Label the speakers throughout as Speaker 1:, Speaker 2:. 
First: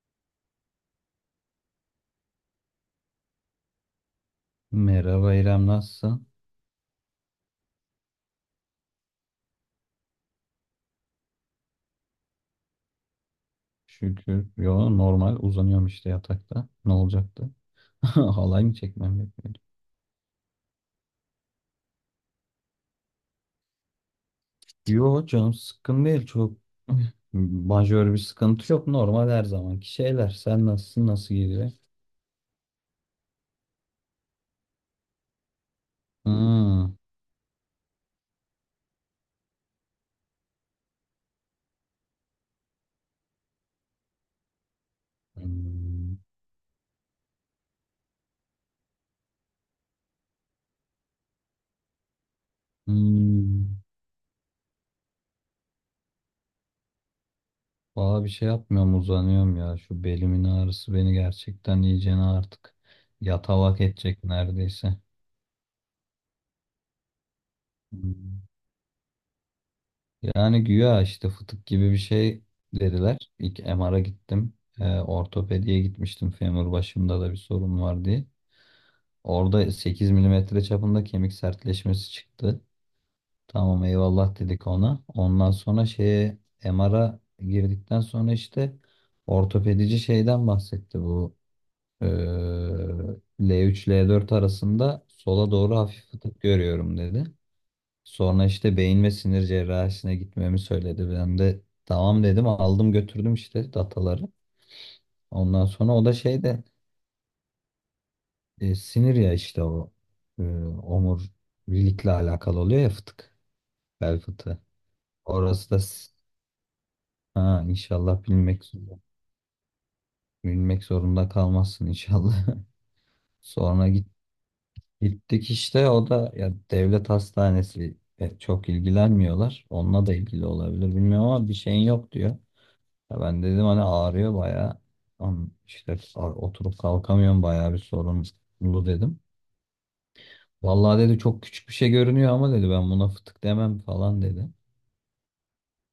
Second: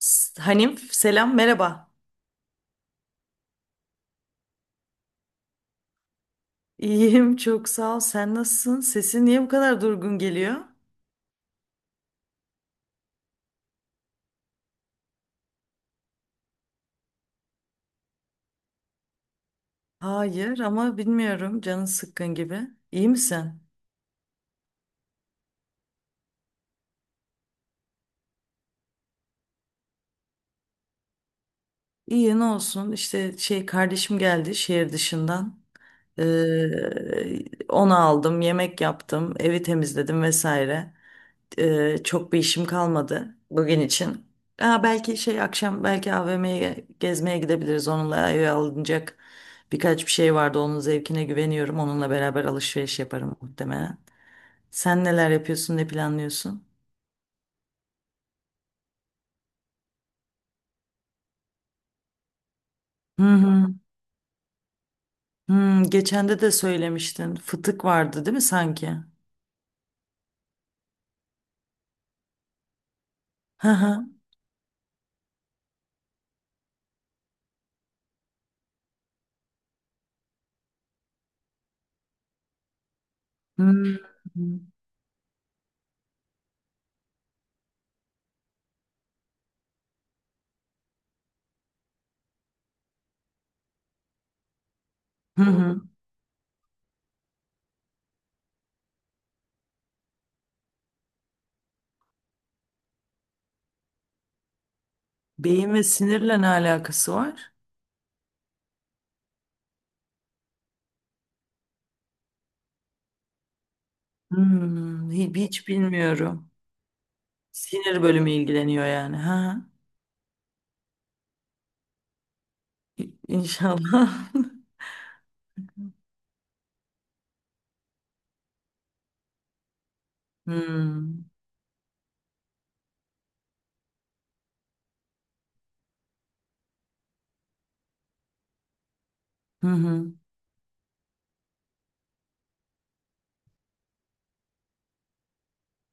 Speaker 1: S- Hanif, selam, merhaba.
Speaker 2: Merhaba İrem, nasılsın?
Speaker 1: İyiyim, çok sağ ol. Sen nasılsın? Sesin niye bu kadar durgun geliyor?
Speaker 2: Şükür. Yo, normal uzanıyorum işte yatakta. Ne olacaktı? Halay mı çekmem gerekiyordu?
Speaker 1: Hayır ama bilmiyorum, canın sıkkın gibi. İyi misin?
Speaker 2: Yo, canım sıkkın değil çok. Majör bir sıkıntı yok. Normal her zamanki şeyler. Sen nasılsın? Nasıl gidiyor?
Speaker 1: İyi, ne olsun işte, kardeşim geldi şehir dışından.
Speaker 2: Hmm.
Speaker 1: Onu aldım, yemek yaptım, evi temizledim vesaire. Çok bir işim kalmadı bugün için. Belki akşam belki
Speaker 2: Hmm.
Speaker 1: AVM'ye gezmeye gidebiliriz. Onunla eve alınacak birkaç bir şey vardı. Onun zevkine güveniyorum. Onunla beraber alışveriş yaparım
Speaker 2: Hmm.
Speaker 1: muhtemelen. Sen neler yapıyorsun, ne planlıyorsun?
Speaker 2: Valla bir şey yapmıyorum, uzanıyorum ya. Şu belimin ağrısı beni gerçekten iyicene artık
Speaker 1: Hı hı.
Speaker 2: yatalak edecek neredeyse.
Speaker 1: Hı, geçen de söylemiştin. Fıtık vardı değil mi
Speaker 2: Hmm.
Speaker 1: sanki?
Speaker 2: Yani güya işte fıtık gibi bir şey dediler. İlk
Speaker 1: Hı
Speaker 2: MR'a
Speaker 1: hı.
Speaker 2: gittim. Ortopediye gitmiştim. Femur başımda da bir sorun var diye. Orada 8 mm çapında kemik sertleşmesi çıktı.
Speaker 1: Hı
Speaker 2: Tamam,
Speaker 1: hı.
Speaker 2: eyvallah dedik ona. Ondan sonra şeye MR'a girdikten sonra işte ortopedici şeyden bahsetti bu. eee, L3 L4 arasında
Speaker 1: Hı
Speaker 2: sola doğru
Speaker 1: hı.
Speaker 2: hafif fıtık görüyorum dedi. Sonra işte beyin ve sinir cerrahisine gitmemi söyledi. Ben de tamam dedim, aldım götürdüm işte dataları. Ondan
Speaker 1: Beyin ve
Speaker 2: sonra o da
Speaker 1: sinirle
Speaker 2: şey
Speaker 1: ne
Speaker 2: de
Speaker 1: alakası var?
Speaker 2: sinir ya işte o e, omurilikle alakalı oluyor ya, fıtık, bel fıtığı.
Speaker 1: Hmm, hiç
Speaker 2: Orası da
Speaker 1: bilmiyorum.
Speaker 2: ha,
Speaker 1: Sinir
Speaker 2: inşallah
Speaker 1: bölümü ilgileniyor yani. Ha.
Speaker 2: bilmek zorunda, kalmazsın inşallah. Sonra
Speaker 1: İnşallah.
Speaker 2: gittik işte, o da ya devlet hastanesi, çok ilgilenmiyorlar. Onunla da ilgili olabilir,
Speaker 1: Hmm.
Speaker 2: bilmiyorum, ama bir şeyin yok diyor. Ya ben dedim hani ağrıyor bayağı. Am- işte oturup kalkamıyorum, bayağı bir sorunlu dedim.
Speaker 1: Hı hı.
Speaker 2: Vallahi dedi, çok küçük bir şey görünüyor ama dedi, ben buna fıtık demem falan dedi.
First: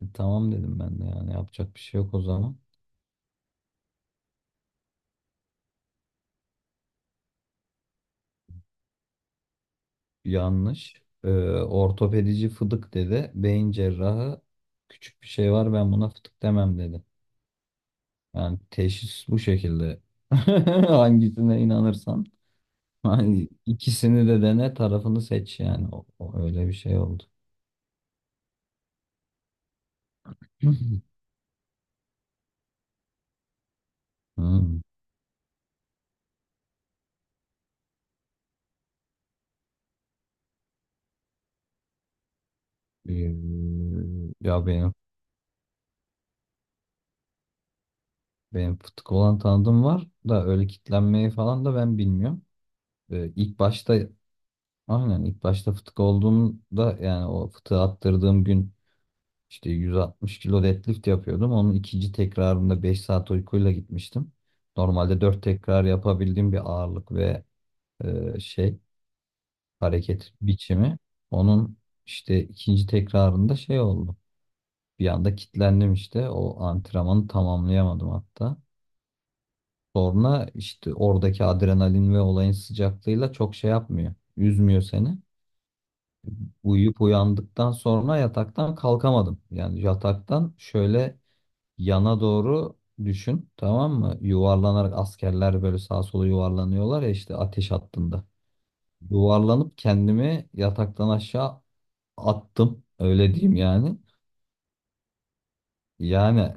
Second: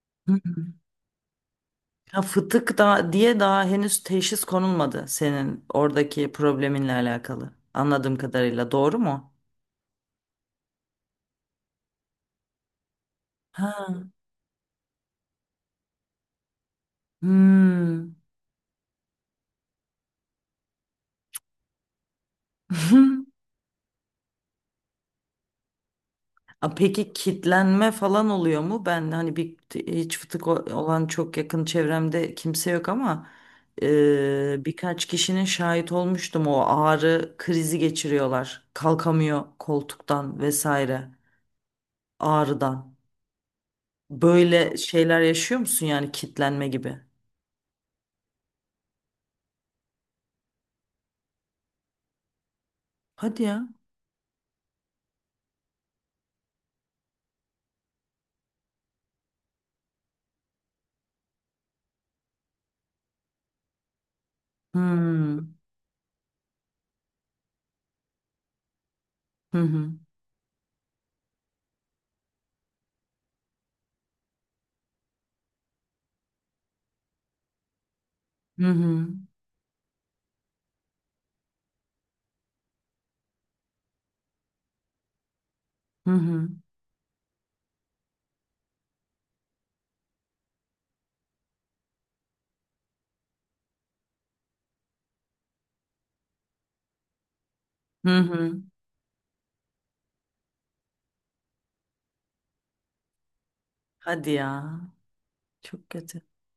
Speaker 2: Tamam
Speaker 1: Hı.
Speaker 2: dedim ben de, yani yapacak bir şey yok o
Speaker 1: Ya
Speaker 2: zaman.
Speaker 1: fıtık da diye daha henüz teşhis konulmadı senin oradaki probleminle alakalı. Anladığım kadarıyla doğru mu?
Speaker 2: Yanlış. Ortopedici fıdık dedi. Beyin
Speaker 1: Ha.
Speaker 2: cerrahı küçük bir şey var, ben buna fıtık demem dedi.
Speaker 1: Hmm.
Speaker 2: Yani teşhis bu şekilde. Hangisine inanırsan. Hani ikisini de dene, tarafını seç yani. O öyle bir
Speaker 1: A,
Speaker 2: şey
Speaker 1: peki
Speaker 2: oldu.
Speaker 1: kitlenme falan oluyor mu? Ben hani bir hiç fıtık olan çok yakın çevremde kimse yok ama e,
Speaker 2: Hmm.
Speaker 1: birkaç kişinin şahit olmuştum, o ağrı krizi geçiriyorlar. Kalkamıyor koltuktan vesaire, ağrıdan.
Speaker 2: Ee, Ya
Speaker 1: Böyle
Speaker 2: benim
Speaker 1: şeyler yaşıyor musun yani, kitlenme gibi?
Speaker 2: benim futbol olan tanıdığım var da öyle kitlenmeyi falan da ben bilmiyorum.
Speaker 1: Hadi
Speaker 2: İlk
Speaker 1: ya.
Speaker 2: başta, aynen, ilk başta fıtık olduğumda, yani o fıtığı attırdığım gün işte 160 kilo deadlift yapıyordum. Onun ikinci tekrarında 5 saat uykuyla gitmiştim. Normalde 4
Speaker 1: Hmm.
Speaker 2: tekrar yapabildiğim bir ağırlık ve şey,
Speaker 1: Hı hı.
Speaker 2: hareket biçimi. Onun işte ikinci tekrarında şey oldu. Bir anda kilitlendim işte. O antrenmanı tamamlayamadım hatta.
Speaker 1: Hı hı.
Speaker 2: Sonra işte oradaki adrenalin ve olayın sıcaklığıyla çok şey yapmıyor. Üzmüyor seni.
Speaker 1: Hı hı.
Speaker 2: Uyuyup uyandıktan sonra yataktan kalkamadım. Yani yataktan şöyle yana doğru düşün, tamam mı? Yuvarlanarak, askerler böyle sağa sola yuvarlanıyorlar ya işte ateş
Speaker 1: Hı
Speaker 2: hattında.
Speaker 1: hı.
Speaker 2: Yuvarlanıp kendimi yataktan aşağı attım. Öyle diyeyim yani.
Speaker 1: Hadi ya. Çok kötü.
Speaker 2: Yani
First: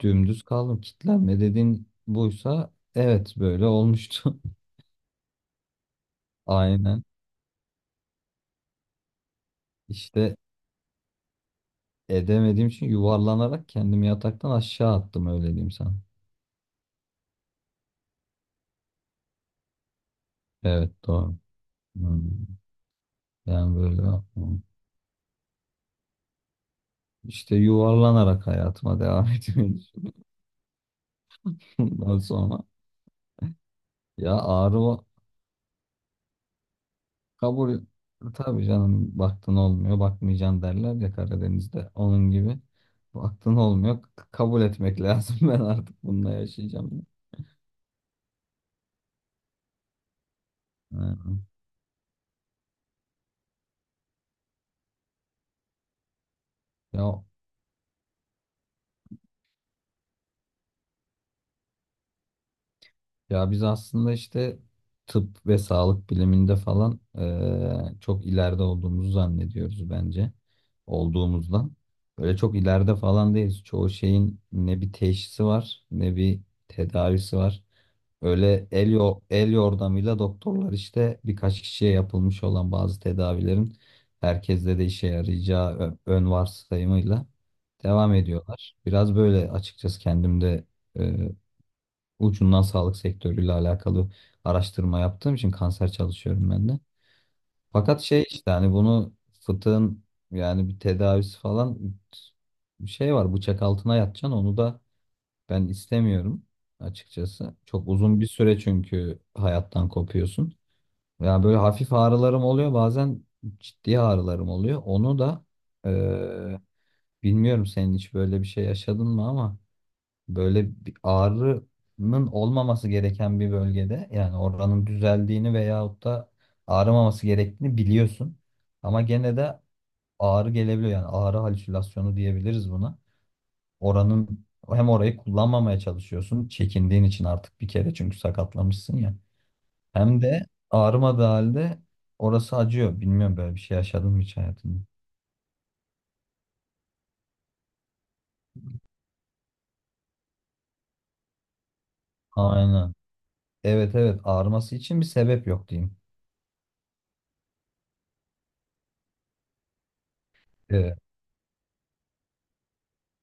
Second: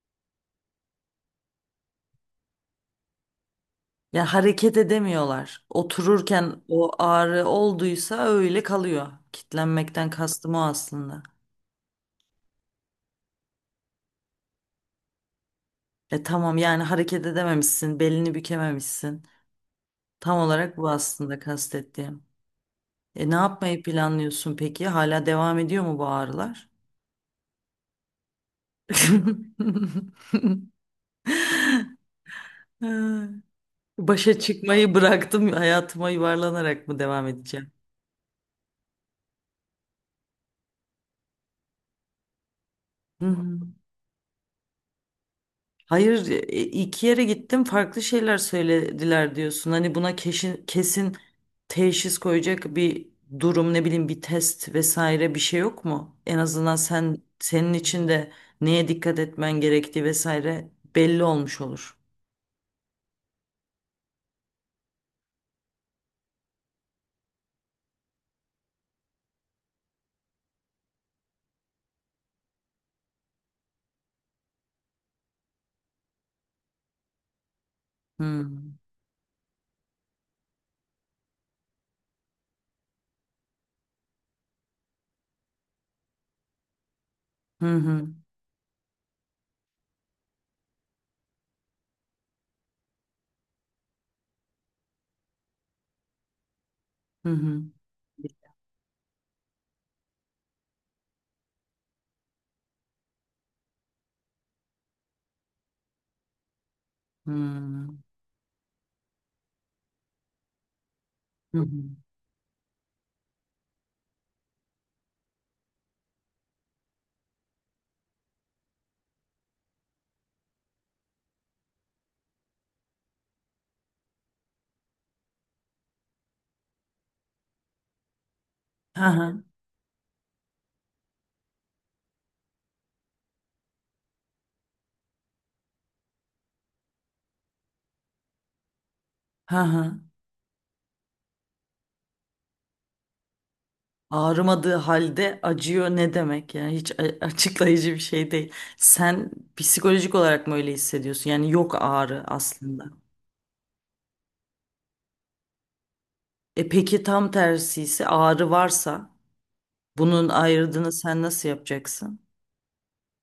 Speaker 2: dümdüz kaldım. Kitlenme dediğin buysa, evet, böyle
Speaker 1: Ya
Speaker 2: olmuştu.
Speaker 1: hareket edemiyorlar. Otururken o
Speaker 2: Aynen.
Speaker 1: ağrı olduysa öyle kalıyor. Kitlenmekten
Speaker 2: İşte
Speaker 1: kastım o aslında.
Speaker 2: edemediğim için yuvarlanarak kendimi yataktan aşağı attım, öyle diyeyim sana.
Speaker 1: E tamam, yani hareket edememişsin, belini bükememişsin. Tam olarak bu
Speaker 2: Evet, doğru.
Speaker 1: aslında
Speaker 2: Hmm.
Speaker 1: kastettiğim. E ne
Speaker 2: Yani
Speaker 1: yapmayı
Speaker 2: böyle,
Speaker 1: planlıyorsun
Speaker 2: hmm.
Speaker 1: peki? Hala devam ediyor mu bu ağrılar?
Speaker 2: işte yuvarlanarak hayatıma devam etmeyi. Bundan sonra,
Speaker 1: Ha,
Speaker 2: ya,
Speaker 1: başa
Speaker 2: ağrı
Speaker 1: çıkmayı bıraktım, hayatıma yuvarlanarak mı devam edeceğim?
Speaker 2: kabul, tabii canım, baktın olmuyor bakmayacaksın derler ya Karadeniz'de, onun gibi
Speaker 1: Hı
Speaker 2: baktın
Speaker 1: hı.
Speaker 2: olmuyor, kabul etmek lazım. Ben artık
Speaker 1: Hayır,
Speaker 2: bununla
Speaker 1: iki
Speaker 2: yaşayacağım.
Speaker 1: yere gittim, farklı şeyler söylediler diyorsun. Hani buna kesin
Speaker 2: Aynen.
Speaker 1: teşhis koyacak bir durum, ne bileyim bir test vesaire, bir şey yok mu? En azından sen
Speaker 2: Ya
Speaker 1: senin için de neye dikkat etmen gerektiği vesaire belli olmuş olur.
Speaker 2: ya biz aslında işte tıp ve sağlık biliminde falan, çok ileride olduğumuzu zannediyoruz, bence olduğumuzdan. Böyle çok ileride falan değiliz. Çoğu şeyin ne bir teşhisi var, ne bir tedavisi var.
Speaker 1: Hı
Speaker 2: Öyle el yordamıyla doktorlar işte birkaç kişiye yapılmış olan bazı tedavilerin herkeste de işe yarayacağı ön varsayımıyla
Speaker 1: hı hı
Speaker 2: devam ediyorlar. Biraz böyle, açıkçası kendimde ucundan sağlık sektörüyle alakalı araştırma yaptığım için, kanser çalışıyorum ben de.
Speaker 1: hı hı.
Speaker 2: Fakat şey işte, hani bunu, fıtığın yani bir tedavisi falan bir şey var, bıçak altına yatacaksın, onu da ben istemiyorum
Speaker 1: Hı hı. Hı
Speaker 2: açıkçası. Çok
Speaker 1: hı.
Speaker 2: uzun bir süre çünkü, hayattan kopuyorsun. Ya
Speaker 1: Hı
Speaker 2: böyle
Speaker 1: hı.
Speaker 2: hafif ağrılarım oluyor, bazen ciddi ağrılarım oluyor. Onu da eee, bilmiyorum senin hiç böyle bir şey yaşadın mı, ama böyle bir ağrının olmaması gereken bir bölgede, yani oranın düzeldiğini veyahut da ağrımaması gerektiğini biliyorsun. Ama
Speaker 1: Ha ha.
Speaker 2: gene de ağrı gelebiliyor, yani ağrı halüsinasyonu diyebiliriz buna. Oranın Hem orayı kullanmamaya çalışıyorsun çekindiğin için, artık bir kere çünkü sakatlamışsın ya.
Speaker 1: Ha ha.
Speaker 2: Hem de ağrımadığı halde orası acıyor. Bilmiyorum, böyle bir şey yaşadın mı hiç
Speaker 1: Ağrımadığı
Speaker 2: hayatında?
Speaker 1: halde acıyor ne demek yani, hiç açıklayıcı bir şey değil. Sen psikolojik olarak mı öyle hissediyorsun? Yani yok ağrı aslında.
Speaker 2: Aynen. Evet, evet, ağrıması için bir sebep yok, diyeyim.
Speaker 1: E peki tam tersi ise, ağrı varsa bunun ayrımını
Speaker 2: Ee,
Speaker 1: sen nasıl yapacaksın?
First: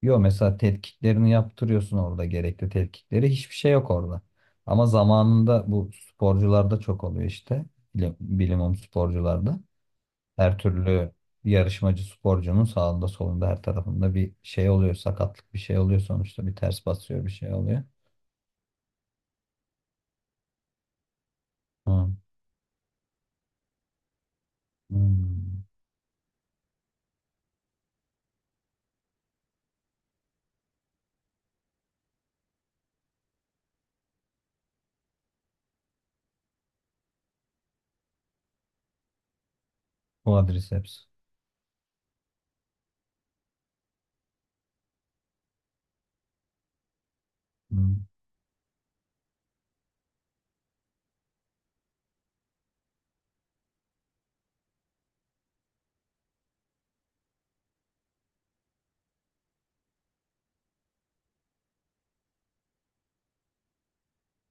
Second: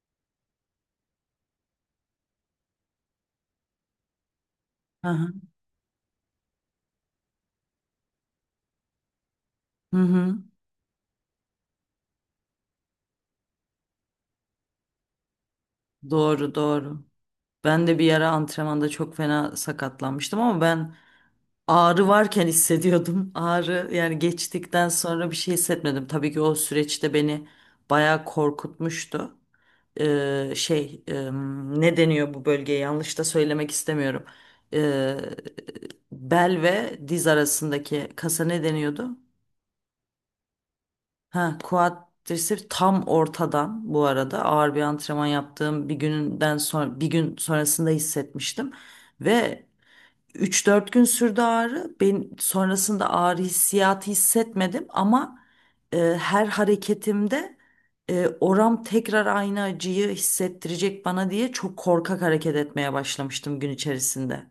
Speaker 2: Yo mesela tetkiklerini yaptırıyorsun orada, gerekli tetkikleri. Hiçbir şey yok orada. Ama
Speaker 1: Hı hı.
Speaker 2: zamanında bu sporcularda çok oluyor işte. Bilimum sporcularda.
Speaker 1: Hı hı.
Speaker 2: Her türlü yarışmacı sporcunun sağında solunda her tarafında bir şey oluyor. Sakatlık, bir şey oluyor sonuçta.
Speaker 1: Doğru,
Speaker 2: Bir ters
Speaker 1: doğru.
Speaker 2: basıyor, bir şey oluyor.
Speaker 1: Ben de bir ara antrenmanda çok fena sakatlanmıştım ama ben ağrı
Speaker 2: Hı.
Speaker 1: varken hissediyordum. Ağrı yani geçtikten sonra bir şey
Speaker 2: Hmm.
Speaker 1: hissetmedim. Tabii ki o süreçte beni bayağı korkutmuştu. e, şey e, Ne deniyor bu bölgeye, yanlış da söylemek istemiyorum. E, Bel ve diz arasındaki kasa ne deniyordu?
Speaker 2: Quadriceps.
Speaker 1: Ha, quadriceps tam ortadan. Bu arada ağır bir antrenman yaptığım bir günden sonra, bir gün sonrasında
Speaker 2: Hmm.
Speaker 1: hissetmiştim ve üç dört gün sürdü ağrı. Ben sonrasında ağrı hissiyatı hissetmedim ama her hareketimde oram tekrar aynı acıyı hissettirecek bana diye çok korkak hareket etmeye başlamıştım gün içerisinde.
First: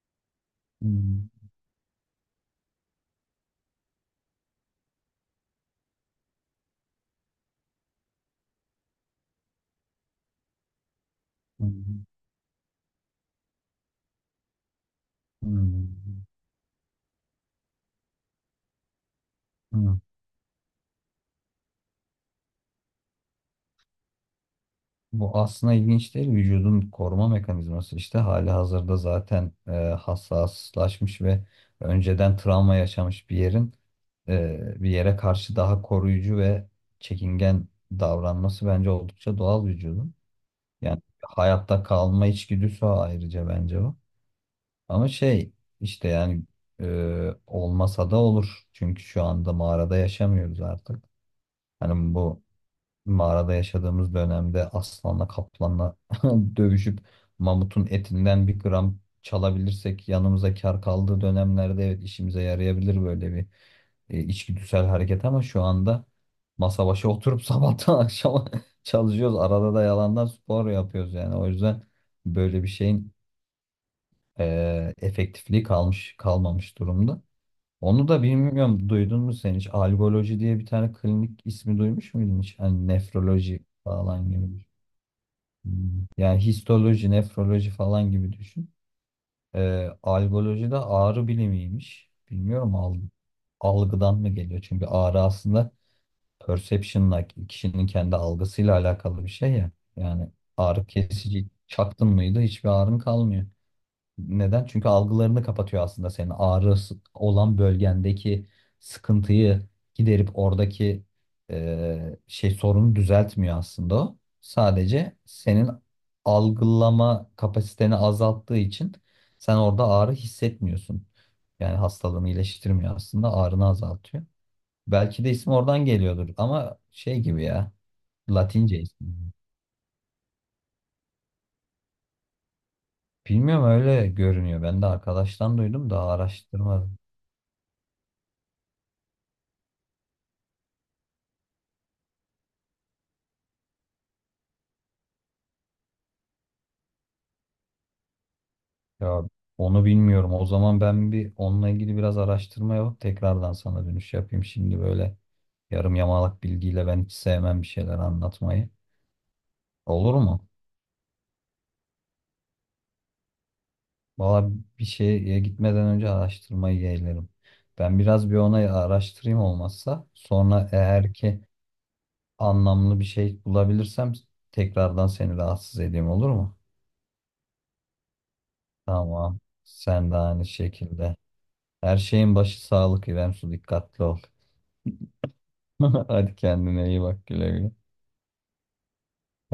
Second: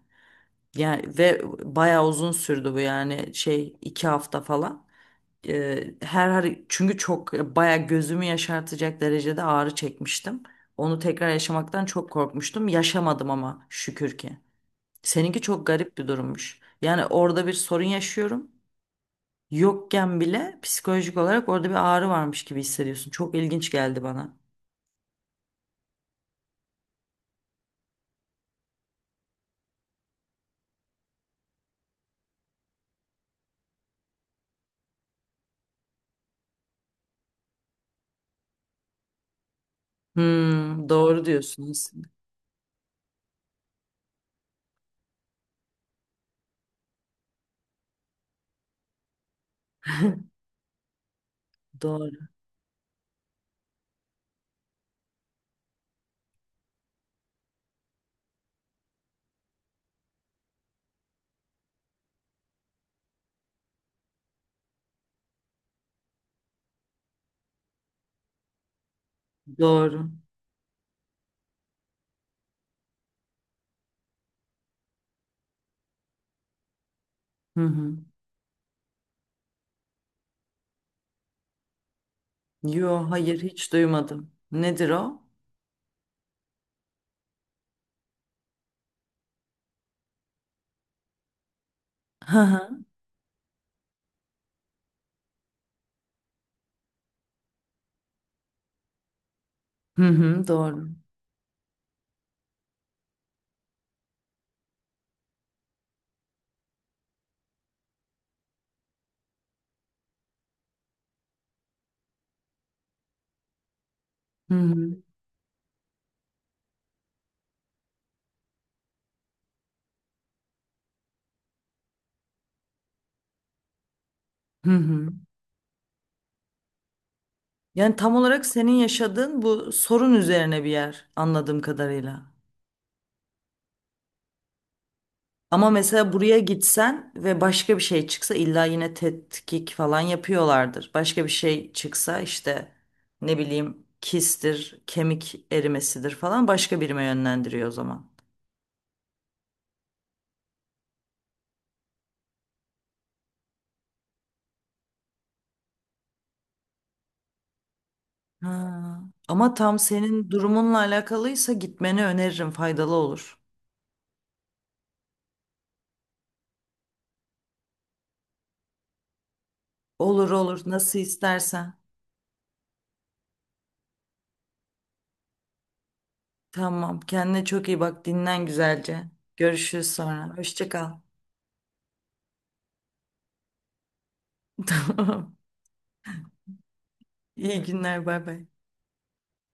Speaker 1: Yani,
Speaker 2: Hmm.
Speaker 1: ve bayağı uzun sürdü bu, yani 2 hafta falan. Çünkü çok bayağı gözümü yaşartacak derecede ağrı çekmiştim. Onu tekrar yaşamaktan
Speaker 2: Hmm.
Speaker 1: çok korkmuştum. Yaşamadım ama şükür ki. Seninki çok
Speaker 2: Hmm.
Speaker 1: garip bir durummuş. Yani orada bir sorun yaşıyorum.
Speaker 2: Hmm.
Speaker 1: Yokken bile psikolojik olarak orada bir ağrı varmış gibi hissediyorsun. Çok ilginç geldi bana.
Speaker 2: Bu aslında ilginç değil. Vücudun koruma mekanizması işte, hali hazırda zaten hassaslaşmış ve önceden travma yaşamış bir yerin bir yere karşı daha koruyucu ve çekingen davranması bence oldukça doğal, vücudun.
Speaker 1: Hmm,
Speaker 2: Yani
Speaker 1: doğru diyorsun
Speaker 2: hayatta
Speaker 1: aslında.
Speaker 2: kalma içgüdüsü o, ayrıca bence o. Ama şey işte, yani olmasa da olur. Çünkü şu anda mağarada yaşamıyoruz artık.
Speaker 1: Doğru.
Speaker 2: Hani bu mağarada yaşadığımız dönemde aslanla kaplanla dövüşüp mamutun etinden bir gram çalabilirsek yanımıza kar kaldığı dönemlerde, evet, işimize yarayabilir böyle bir içgüdüsel hareket, ama şu anda masa başı oturup sabahtan akşama çalışıyoruz. Arada da
Speaker 1: Doğru.
Speaker 2: yalandan spor yapıyoruz yani. O yüzden böyle bir şeyin efektifliği kalmış kalmamış durumda.
Speaker 1: Hı hı.
Speaker 2: Onu da bilmiyorum, duydun mu sen hiç? Algoloji diye bir tane klinik ismi duymuş muydun hiç? Hani
Speaker 1: Yo, hayır,
Speaker 2: nefroloji
Speaker 1: hiç
Speaker 2: falan
Speaker 1: duymadım.
Speaker 2: gibi.
Speaker 1: Nedir o?
Speaker 2: Hmm. Yani histoloji, nefroloji falan gibi düşün. Algoloji de ağrı bilimiymiş.
Speaker 1: Hı
Speaker 2: Bilmiyorum,
Speaker 1: hı.
Speaker 2: algıdan mı geliyor? Çünkü ağrı aslında perception'la, kişinin kendi algısıyla alakalı bir şey ya.
Speaker 1: Hı
Speaker 2: Yani
Speaker 1: hı,
Speaker 2: ağrı
Speaker 1: doğru.
Speaker 2: kesici çaktın mıydı, hiçbir ağrın kalmıyor. Neden? Çünkü algılarını kapatıyor aslında, senin ağrı olan bölgendeki sıkıntıyı giderip oradaki şey sorunu düzeltmiyor aslında o.
Speaker 1: Hı hı.
Speaker 2: Sadece senin algılama kapasiteni azalttığı için sen orada ağrı hissetmiyorsun. Yani hastalığını iyileştirmiyor, aslında ağrını azaltıyor.
Speaker 1: Hı hı.
Speaker 2: Belki de isim oradan geliyordur, ama şey gibi ya,
Speaker 1: Yani tam olarak senin
Speaker 2: Latince ismi.
Speaker 1: yaşadığın bu sorun üzerine bir yer anladığım kadarıyla.
Speaker 2: Bilmiyorum, öyle görünüyor. Ben de arkadaştan
Speaker 1: Ama
Speaker 2: duydum da
Speaker 1: mesela buraya
Speaker 2: araştırmadım.
Speaker 1: gitsen ve başka bir şey çıksa, illa yine tetkik falan yapıyorlardır. Başka bir şey çıksa işte, ne bileyim kistir, kemik erimesidir falan, başka birime yönlendiriyor o zaman.
Speaker 2: Ya onu bilmiyorum. O zaman ben bir onunla ilgili biraz araştırma yapıp tekrardan sana dönüş yapayım. Şimdi böyle yarım yamalak bilgiyle ben hiç sevmem bir şeyler anlatmayı.
Speaker 1: Ha. Ama tam
Speaker 2: Olur
Speaker 1: senin
Speaker 2: mu?
Speaker 1: durumunla alakalıysa gitmeni öneririm, faydalı olur.
Speaker 2: Valla bir şeye gitmeden önce araştırmayı yeğlerim. Ben biraz bir ona araştırayım olmazsa.
Speaker 1: Olur olur,
Speaker 2: Sonra
Speaker 1: nasıl
Speaker 2: eğer ki
Speaker 1: istersen.
Speaker 2: anlamlı bir şey bulabilirsem tekrardan seni rahatsız edeyim, olur mu?
Speaker 1: Tamam, kendine çok iyi bak, dinlen güzelce.
Speaker 2: Tamam.
Speaker 1: Görüşürüz
Speaker 2: Sen de
Speaker 1: sonra.
Speaker 2: aynı
Speaker 1: Hoşça kal.
Speaker 2: şekilde. Her şeyin başı sağlık, İrem Su, dikkatli ol.
Speaker 1: Tamam.
Speaker 2: Hadi, kendine iyi bak, güle
Speaker 1: İyi
Speaker 2: güle.
Speaker 1: günler, bay bay.